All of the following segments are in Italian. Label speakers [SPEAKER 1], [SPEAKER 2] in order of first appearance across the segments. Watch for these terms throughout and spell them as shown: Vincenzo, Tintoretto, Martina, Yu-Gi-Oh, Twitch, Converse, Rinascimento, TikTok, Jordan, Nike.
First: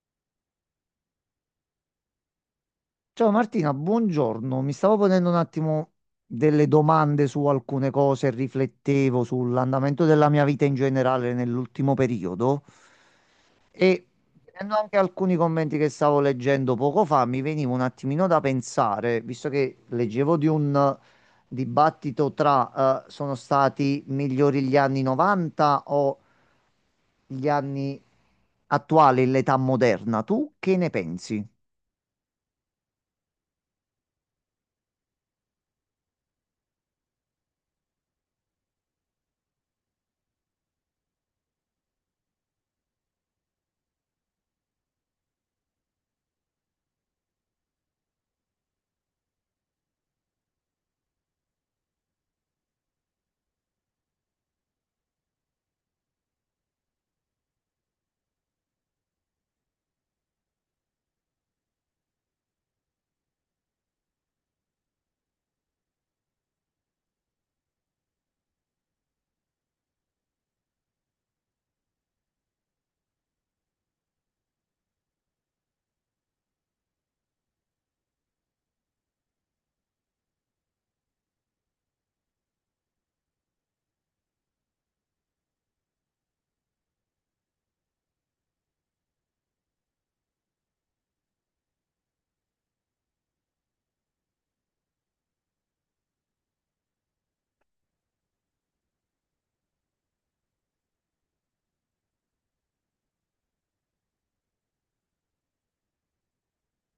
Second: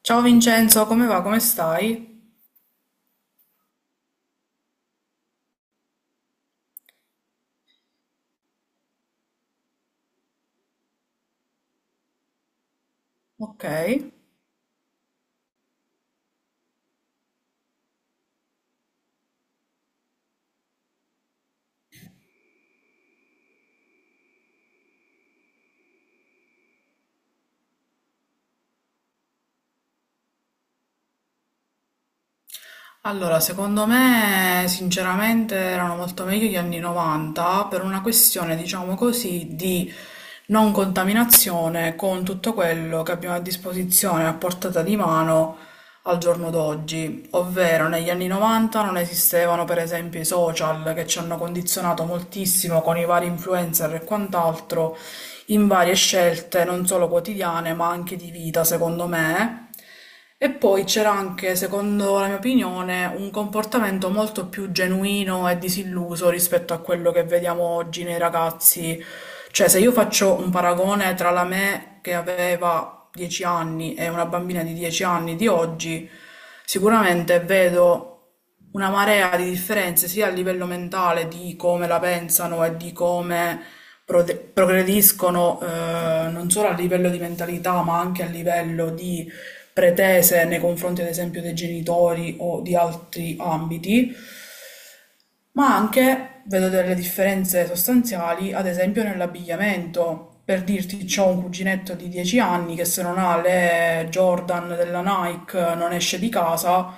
[SPEAKER 1] Ciao Vincenzo, come va? Come stai?
[SPEAKER 2] Ciao Martina, buongiorno. Mi stavo ponendo un attimo delle domande su alcune cose, riflettevo sull'andamento della mia vita in generale nell'ultimo periodo
[SPEAKER 1] Ok.
[SPEAKER 2] e vedendo anche alcuni commenti che stavo leggendo poco fa, mi veniva un attimino da pensare, visto che leggevo di un dibattito tra sono stati migliori gli anni 90 o gli anni attuali, l'età moderna. Tu che ne pensi?
[SPEAKER 1] Allora, secondo me, sinceramente, erano molto meglio gli anni 90 per una questione, diciamo così, di non contaminazione con tutto quello che abbiamo a disposizione a portata di mano al giorno d'oggi, ovvero negli anni 90 non esistevano per esempio i social che ci hanno condizionato moltissimo con i vari influencer e quant'altro in varie scelte non solo quotidiane ma anche di vita, secondo me. E poi c'era anche, secondo la mia opinione, un comportamento molto più genuino e disilluso rispetto a quello che vediamo oggi nei ragazzi. Cioè, se io faccio un paragone tra la me che aveva fa 10 anni e una bambina di 10 anni di oggi, sicuramente vedo una marea di differenze sia a livello mentale di come la pensano e di come progrediscono, non solo a livello di mentalità, ma anche a livello di pretese nei confronti, ad esempio, dei genitori o di altri ambiti. Ma anche vedo delle differenze sostanziali, ad esempio nell'abbigliamento. Per dirti, c'ho un cuginetto di 10 anni che se non ha le Jordan della Nike non esce di casa.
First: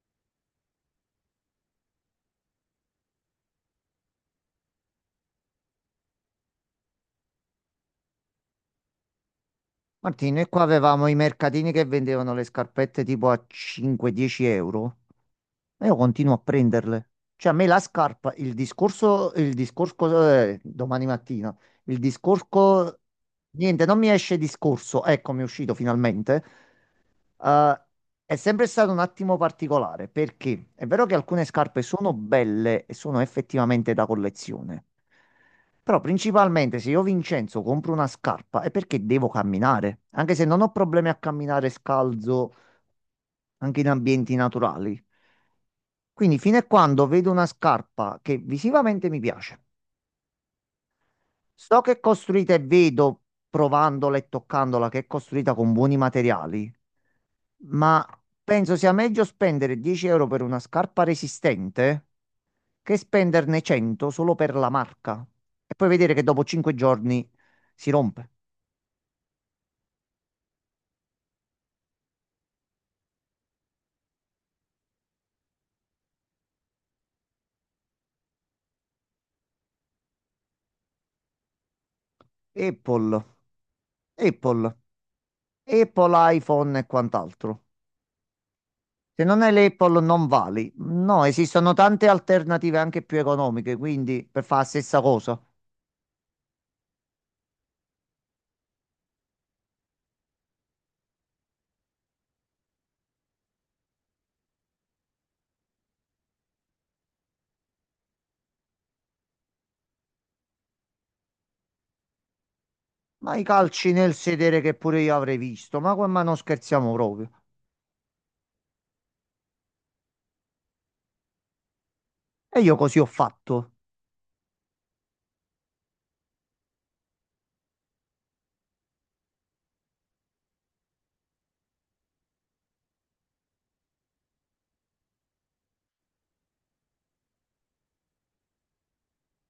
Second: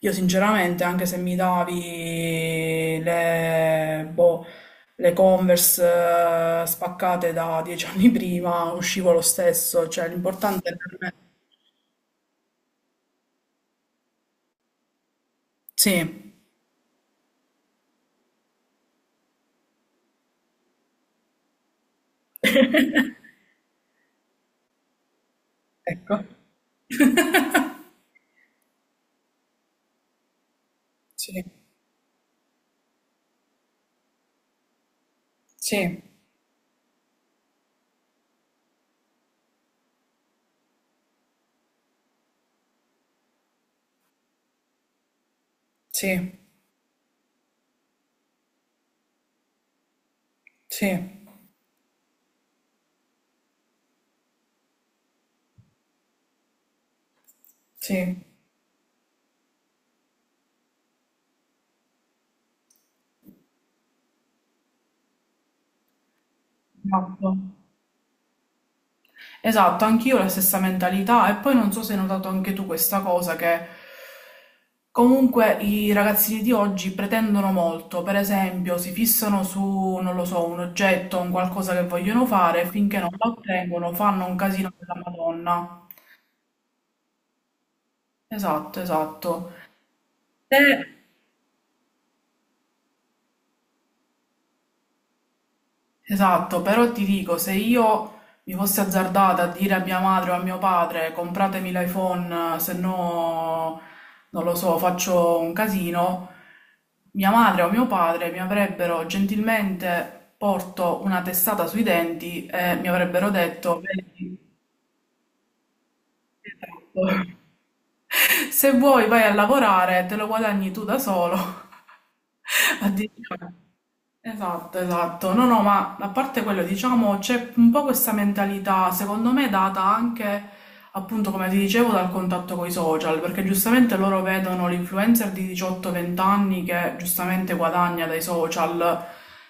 [SPEAKER 1] Io sinceramente, anche se mi davi le, boh, le Converse spaccate da 10 anni prima, uscivo lo stesso. Cioè,
[SPEAKER 2] Martino, e qua
[SPEAKER 1] l'importante per
[SPEAKER 2] avevamo i
[SPEAKER 1] me...
[SPEAKER 2] mercatini che vendevano le scarpette tipo a 5-10 euro e io
[SPEAKER 1] Sì,
[SPEAKER 2] continuo a prenderle. Cioè, a me la scarpa, domani mattina, il discorso, niente, non mi esce discorso, ecco, mi è uscito
[SPEAKER 1] ecco.
[SPEAKER 2] finalmente. Eh, è sempre stato un attimo particolare perché è vero che
[SPEAKER 1] Sì,
[SPEAKER 2] alcune scarpe sono belle e sono effettivamente da collezione, però
[SPEAKER 1] sì,
[SPEAKER 2] principalmente se io Vincenzo compro una scarpa è perché devo camminare, anche se non ho problemi a camminare scalzo anche in ambienti naturali. Quindi
[SPEAKER 1] sì,
[SPEAKER 2] fino a quando vedo una scarpa che visivamente mi piace,
[SPEAKER 1] sì,
[SPEAKER 2] so che è costruita e vedo, provandola e toccandola, che è costruita con buoni materiali, ma
[SPEAKER 1] sì.
[SPEAKER 2] penso sia meglio spendere 10 euro per una scarpa resistente che spenderne 100 solo per la marca e poi vedere che dopo 5
[SPEAKER 1] Esatto.
[SPEAKER 2] giorni si rompe.
[SPEAKER 1] Esatto, anch'io ho la stessa mentalità e poi non so se hai notato anche tu questa cosa che comunque i ragazzini di oggi pretendono molto, per esempio si fissano su, non lo so, un oggetto, un qualcosa che vogliono fare, finché non
[SPEAKER 2] Apple,
[SPEAKER 1] lo ottengono fanno un casino
[SPEAKER 2] Apple,
[SPEAKER 1] della Madonna.
[SPEAKER 2] Apple iPhone e quant'altro.
[SPEAKER 1] Esatto,
[SPEAKER 2] Se non hai
[SPEAKER 1] esatto.
[SPEAKER 2] l'Apple non
[SPEAKER 1] Te
[SPEAKER 2] vali. No, esistono tante alternative anche più economiche, quindi per fare la stessa cosa.
[SPEAKER 1] Esatto, però ti dico, se io mi fossi azzardata a dire a mia madre o a mio padre compratemi l'iPhone, se no, non lo so, faccio un casino, mia madre o mio padre mi avrebbero gentilmente porto una testata sui denti e mi avrebbero
[SPEAKER 2] Ma i
[SPEAKER 1] detto,
[SPEAKER 2] calci nel
[SPEAKER 1] "Vedi,
[SPEAKER 2] sedere che pure io avrei visto, ma, ma non scherziamo proprio.
[SPEAKER 1] esatto, se vuoi vai a lavorare, te lo guadagni tu da solo.
[SPEAKER 2] E io così ho
[SPEAKER 1] Addirittura.
[SPEAKER 2] fatto,
[SPEAKER 1] Esatto, esatto. No, no, ma a parte quello, diciamo, c'è un po' questa mentalità, secondo me, data anche, appunto, come ti dicevo, dal contatto con i social, perché giustamente loro vedono l'influencer di 18-20 anni che giustamente guadagna dai social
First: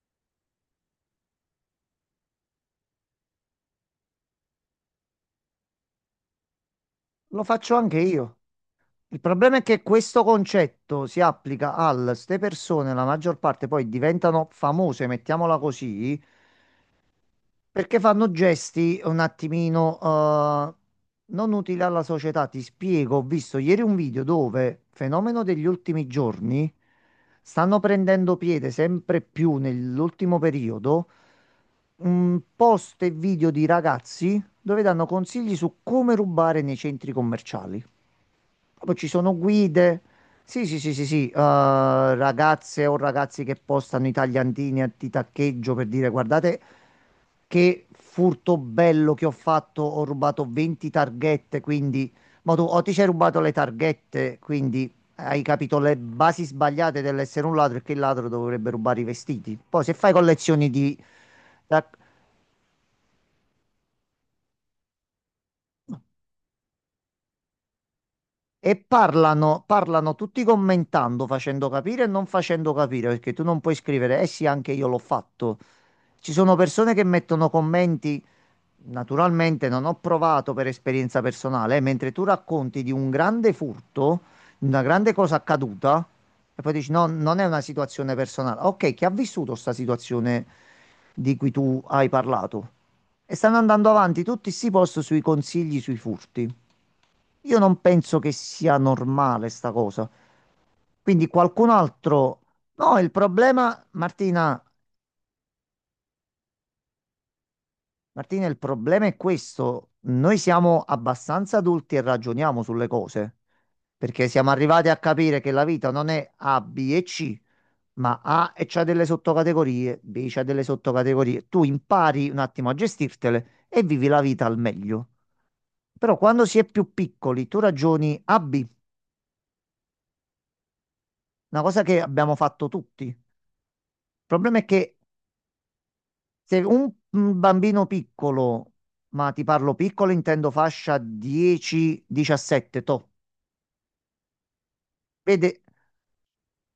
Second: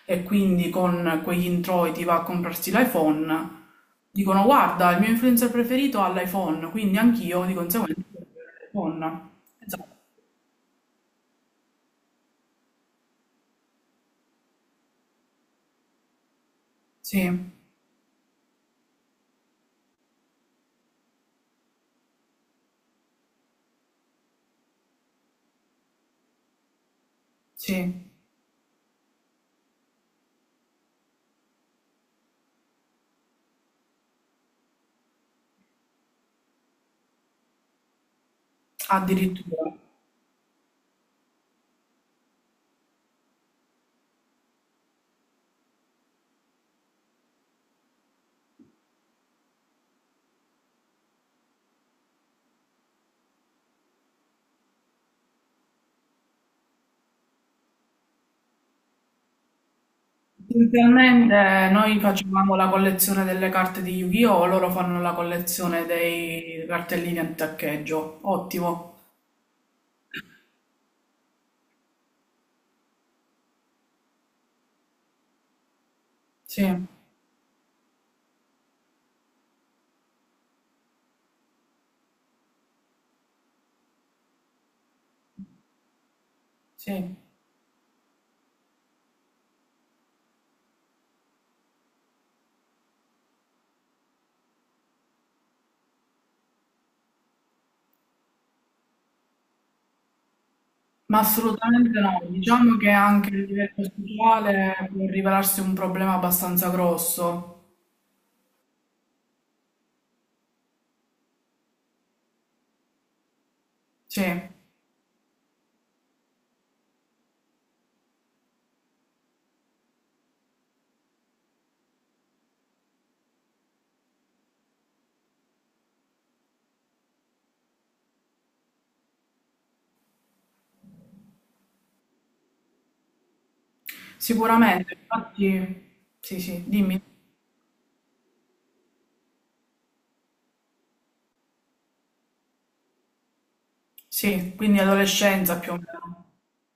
[SPEAKER 1] e quindi con quegli introiti va a comprarsi l'iPhone. Dicono, guarda, il mio influencer preferito ha l'iPhone, quindi
[SPEAKER 2] lo
[SPEAKER 1] anch'io di
[SPEAKER 2] faccio anche
[SPEAKER 1] conseguenza voglio avere
[SPEAKER 2] io. Il
[SPEAKER 1] l'iPhone.
[SPEAKER 2] problema è che
[SPEAKER 1] Esatto,
[SPEAKER 2] questo concetto si applica al, ste persone, la maggior parte poi diventano famose, mettiamola così,
[SPEAKER 1] sì,
[SPEAKER 2] perché fanno gesti un attimino non utili alla società. Ti spiego, ho visto ieri un video dove, fenomeno degli ultimi giorni, stanno
[SPEAKER 1] sì,
[SPEAKER 2] prendendo piede sempre più nell'ultimo periodo, un post e video di ragazzi dove danno consigli su come rubare nei centri commerciali. Poi ci sono
[SPEAKER 1] addirittura.
[SPEAKER 2] guide. Sì, sì, sì, sì, sì, ragazze o ragazzi che postano i tagliantini di taccheggio per dire guardate che furto bello che ho fatto, ho rubato 20 targhette, quindi ma tu o ti sei rubato le targhette, quindi hai capito le basi sbagliate dell'essere un ladro e che il ladro dovrebbe rubare i vestiti. Poi se fai collezioni di
[SPEAKER 1] Inizialmente
[SPEAKER 2] tac-
[SPEAKER 1] noi facevamo la collezione delle carte di Yu-Gi-Oh! Loro fanno la collezione dei cartellini a taccheggio.
[SPEAKER 2] e
[SPEAKER 1] Ottimo,
[SPEAKER 2] parlano, parlano tutti commentando, facendo capire e non facendo capire, perché tu non puoi scrivere, eh sì, anche io l'ho fatto. Ci sono
[SPEAKER 1] sì,
[SPEAKER 2] persone che mettono commenti, naturalmente non ho provato per esperienza personale, mentre tu racconti di un grande furto, di una grande cosa accaduta, e poi dici no,
[SPEAKER 1] sì.
[SPEAKER 2] non è una situazione personale. Ok, chi ha vissuto questa situazione di cui tu hai parlato? E stanno andando avanti tutti sti post sui consigli sui furti. Io non penso che sia normale sta cosa.
[SPEAKER 1] Ma
[SPEAKER 2] Quindi qualcun
[SPEAKER 1] assolutamente no.
[SPEAKER 2] altro...
[SPEAKER 1] Diciamo che
[SPEAKER 2] No, il
[SPEAKER 1] anche il livello
[SPEAKER 2] problema, Martina,
[SPEAKER 1] sociale può rivelarsi un problema abbastanza grosso.
[SPEAKER 2] Martina, il problema è questo. Noi siamo abbastanza adulti e ragioniamo sulle cose,
[SPEAKER 1] Sì,
[SPEAKER 2] perché siamo arrivati a capire che la vita non è A, B e C, ma A e c'ha delle sottocategorie, B c'ha delle sottocategorie. Tu impari un attimo a gestirtele e vivi la vita al meglio. Però quando si è più piccoli, tu ragioni A, B, una cosa che abbiamo fatto tutti. Il problema è che
[SPEAKER 1] sicuramente. Infatti, sì,
[SPEAKER 2] se
[SPEAKER 1] sì,
[SPEAKER 2] un
[SPEAKER 1] dimmi.
[SPEAKER 2] un bambino piccolo, ma ti parlo piccolo, intendo fascia 10-17, toh,
[SPEAKER 1] Sì, quindi
[SPEAKER 2] vede,
[SPEAKER 1] adolescenza più o meno.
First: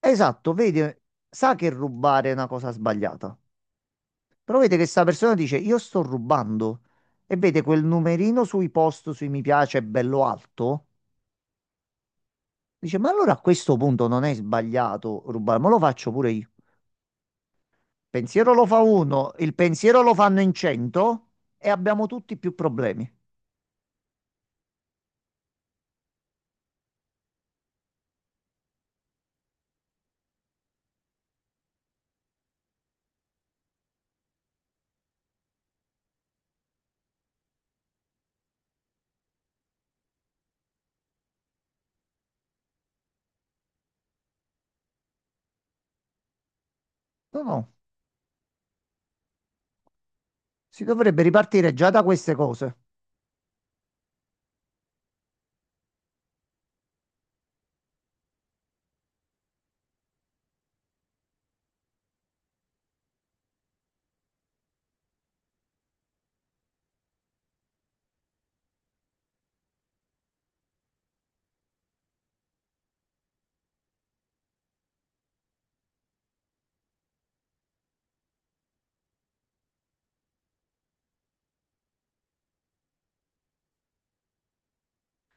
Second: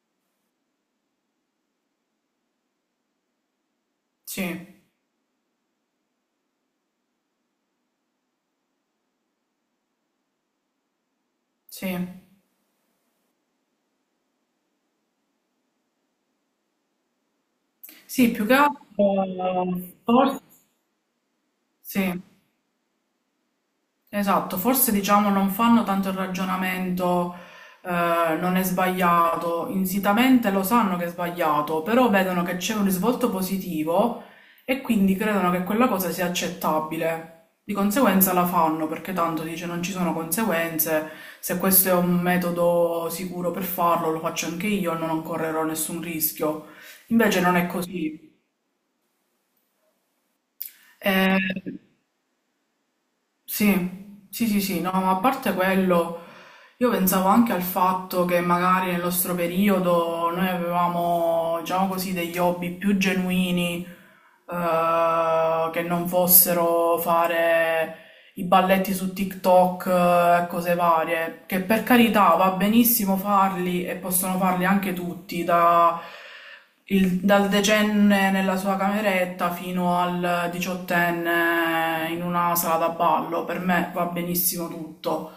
[SPEAKER 2] esatto, vede, sa che rubare è una cosa sbagliata,
[SPEAKER 1] Sì,
[SPEAKER 2] però vede che sta persona dice io sto rubando e vede quel numerino sui post, sui mi piace, bello alto,
[SPEAKER 1] sì.
[SPEAKER 2] dice ma allora a questo punto non è sbagliato rubare, ma lo faccio pure io.
[SPEAKER 1] Sì, più
[SPEAKER 2] Pensiero
[SPEAKER 1] che
[SPEAKER 2] lo fa
[SPEAKER 1] altro,
[SPEAKER 2] uno, il pensiero lo fanno
[SPEAKER 1] forse,
[SPEAKER 2] in 100 e abbiamo
[SPEAKER 1] sì.
[SPEAKER 2] tutti più problemi.
[SPEAKER 1] Esatto, forse diciamo non fanno tanto il ragionamento, non è sbagliato, insitamente lo sanno che è sbagliato, però vedono che c'è un risvolto positivo e quindi credono che quella cosa sia accettabile. Di conseguenza la fanno perché tanto dice non ci sono conseguenze, se questo è un metodo sicuro per farlo lo faccio anche io, non correrò nessun rischio. Invece
[SPEAKER 2] No,
[SPEAKER 1] non è
[SPEAKER 2] no.
[SPEAKER 1] così.
[SPEAKER 2] Si dovrebbe ripartire
[SPEAKER 1] Eh,
[SPEAKER 2] già da queste cose.
[SPEAKER 1] sì, sì, sì, sì, no, ma a parte quello, io pensavo anche al fatto che magari nel nostro periodo noi avevamo, diciamo così, degli hobby più genuini, che non fossero fare i balletti su TikTok e cose varie, che per carità va benissimo farli e possono farli anche tutti, dal decenne nella sua cameretta fino al diciottenne in una sala da ballo, per me va benissimo tutto.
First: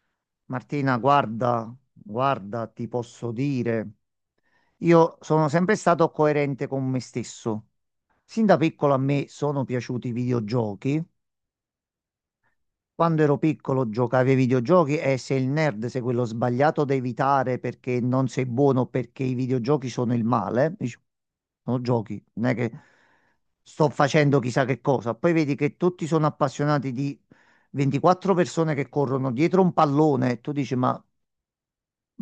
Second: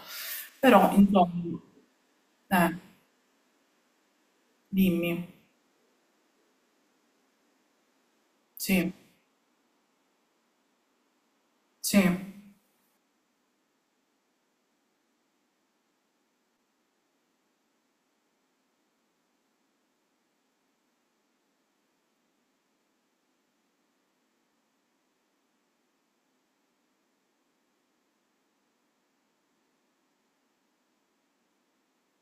[SPEAKER 1] Però,
[SPEAKER 2] Martina,
[SPEAKER 1] insomma,
[SPEAKER 2] guarda, guarda,
[SPEAKER 1] eh,
[SPEAKER 2] ti posso dire, io
[SPEAKER 1] dimmi,
[SPEAKER 2] sono sempre stato coerente con me stesso. Sin da piccolo
[SPEAKER 1] sì,
[SPEAKER 2] a me sono piaciuti i videogiochi,
[SPEAKER 1] sì,
[SPEAKER 2] quando ero piccolo giocavi ai videogiochi e sei il nerd, sei quello sbagliato da evitare perché non sei buono, o perché i videogiochi sono il male. Dici, sono giochi, non è che sto facendo chissà che cosa. Poi vedi che tutti sono appassionati di 24 persone che corrono dietro un pallone e tu dici, ma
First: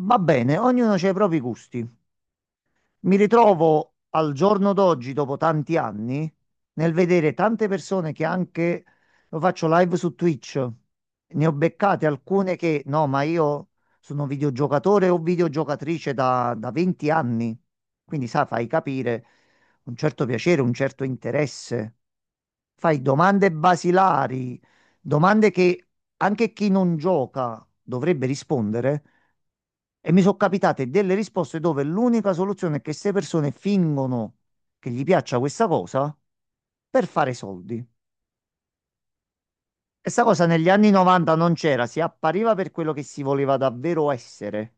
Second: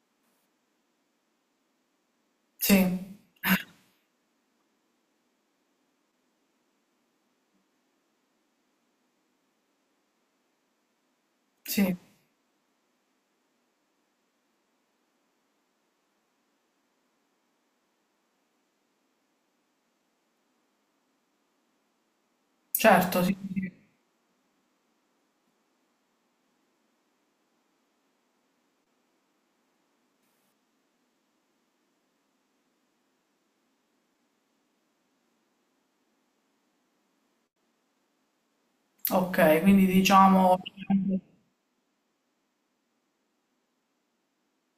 [SPEAKER 2] va bene, ognuno ha i propri gusti.
[SPEAKER 1] sì,
[SPEAKER 2] Mi ritrovo al giorno d'oggi, dopo tanti anni, nel vedere tante persone che anche lo faccio live su Twitch. Ne ho
[SPEAKER 1] sì,
[SPEAKER 2] beccate alcune che no, ma io sono videogiocatore o videogiocatrice da 20 anni. Quindi, sa, fai capire un certo piacere, un certo interesse. Fai
[SPEAKER 1] certo, sì,
[SPEAKER 2] domande
[SPEAKER 1] sì.
[SPEAKER 2] basilari, domande che anche chi non gioca dovrebbe rispondere. E mi sono capitate delle risposte dove l'unica soluzione è che queste persone fingono che gli piaccia questa cosa per fare soldi.
[SPEAKER 1] Ok, quindi
[SPEAKER 2] E sta cosa
[SPEAKER 1] diciamo...
[SPEAKER 2] negli anni 90 non c'era, si appariva per quello che si voleva davvero essere.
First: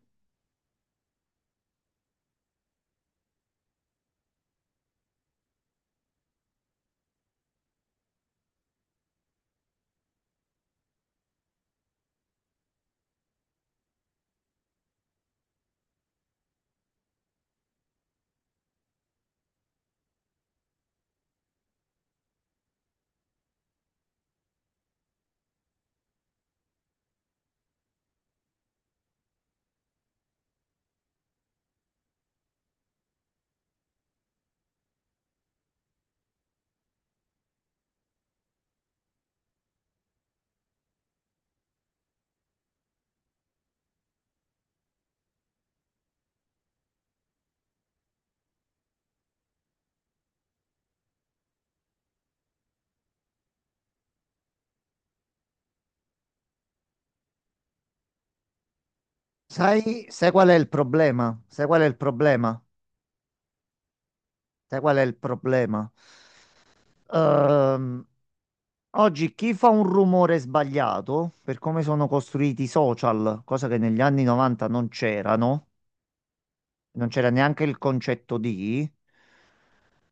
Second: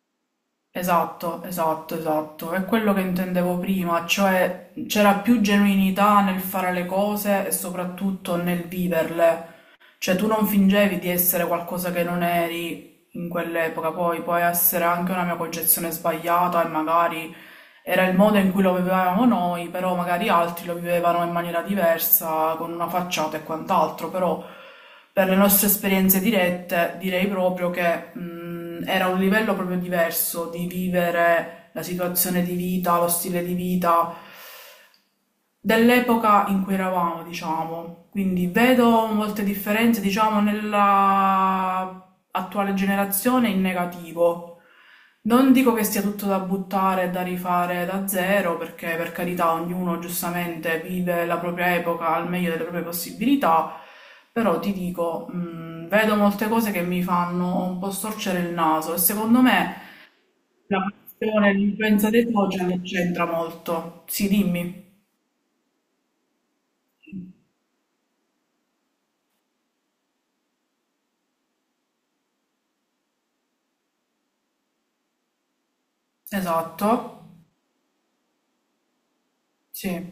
[SPEAKER 1] Esatto, esatto, esatto. È quello che intendevo prima, cioè c'era più genuinità nel fare le cose e soprattutto nel viverle. Cioè tu non fingevi di essere qualcosa che non eri in quell'epoca, poi può essere anche una mia concezione sbagliata e magari era il modo in cui lo vivevamo noi, però magari altri lo vivevano in maniera diversa, con una facciata e quant'altro, però per le nostre esperienze dirette direi proprio che era un livello proprio diverso di vivere la situazione di vita, lo stile di vita, dell'epoca in cui eravamo, diciamo. Quindi vedo molte differenze, diciamo, nella attuale generazione in negativo. Non dico che sia tutto da buttare e da rifare da zero, perché per carità ognuno giustamente vive la propria epoca al meglio delle proprie possibilità, però ti dico, vedo molte cose che mi fanno un po' storcere il naso e secondo me
[SPEAKER 2] Sai qual è il
[SPEAKER 1] la
[SPEAKER 2] problema?
[SPEAKER 1] questione,
[SPEAKER 2] Sai qual è il
[SPEAKER 1] l'influenza dei
[SPEAKER 2] problema?
[SPEAKER 1] social c'entra molto. Sì,
[SPEAKER 2] Sai
[SPEAKER 1] dimmi.
[SPEAKER 2] qual è il problema? Ehm, Oggi chi fa un rumore sbagliato, per come sono costruiti i social, cosa che negli anni 90 non c'erano,
[SPEAKER 1] Esatto.
[SPEAKER 2] non c'era neanche il concetto di,
[SPEAKER 1] Sì,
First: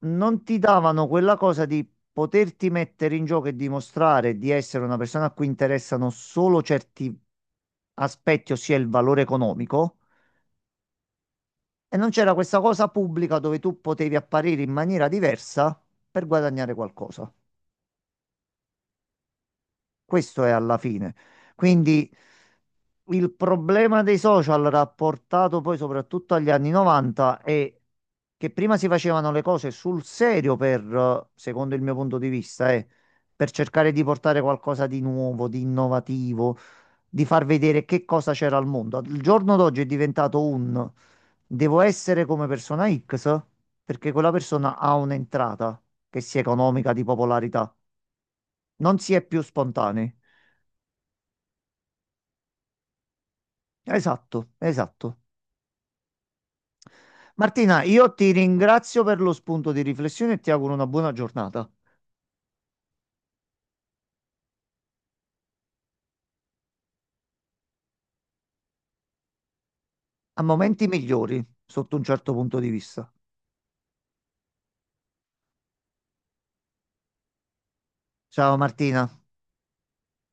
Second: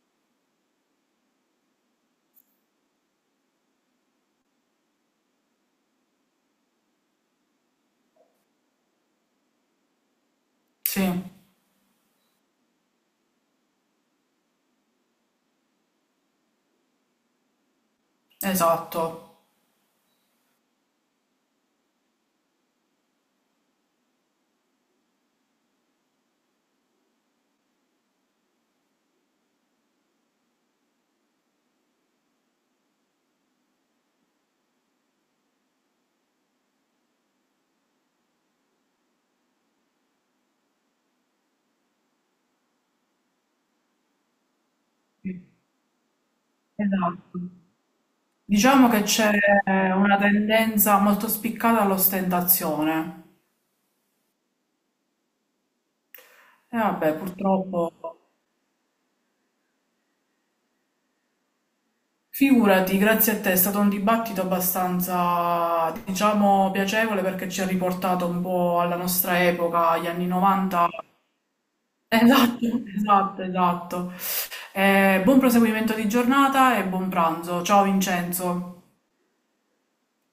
[SPEAKER 2] non ti davano quella cosa di poterti mettere in gioco e dimostrare di essere una persona a cui interessano solo certi aspetti, ossia il valore economico,
[SPEAKER 1] sì,
[SPEAKER 2] e non c'era questa cosa pubblica dove tu potevi apparire in maniera diversa per guadagnare qualcosa.
[SPEAKER 1] esatto.
[SPEAKER 2] Questo è alla fine. Quindi il problema dei social rapportato poi soprattutto agli anni 90 è che prima si facevano le cose sul serio per, secondo il mio punto di vista, per cercare di portare qualcosa di nuovo, di innovativo, di far vedere che cosa c'era al mondo. Il giorno d'oggi è diventato un devo essere come persona X perché quella persona ha
[SPEAKER 1] Sì,
[SPEAKER 2] un'entrata che sia economica, di
[SPEAKER 1] esatto.
[SPEAKER 2] popolarità.
[SPEAKER 1] Diciamo
[SPEAKER 2] Non
[SPEAKER 1] che
[SPEAKER 2] si è
[SPEAKER 1] c'è
[SPEAKER 2] più spontanei.
[SPEAKER 1] una tendenza molto spiccata all'ostentazione.
[SPEAKER 2] Esatto, esatto.
[SPEAKER 1] E vabbè,
[SPEAKER 2] Martina,
[SPEAKER 1] purtroppo,
[SPEAKER 2] io ti ringrazio per lo spunto di riflessione e ti auguro una buona giornata.
[SPEAKER 1] figurati, grazie a te, è stato un dibattito abbastanza, diciamo, piacevole perché ci ha riportato un po' alla nostra epoca, agli anni
[SPEAKER 2] A momenti
[SPEAKER 1] 90.
[SPEAKER 2] migliori, sotto un certo punto
[SPEAKER 1] Esatto,
[SPEAKER 2] di vista.
[SPEAKER 1] esatto, esatto. Buon proseguimento di giornata e buon pranzo. Ciao
[SPEAKER 2] Ciao
[SPEAKER 1] Vincenzo.
[SPEAKER 2] Martina.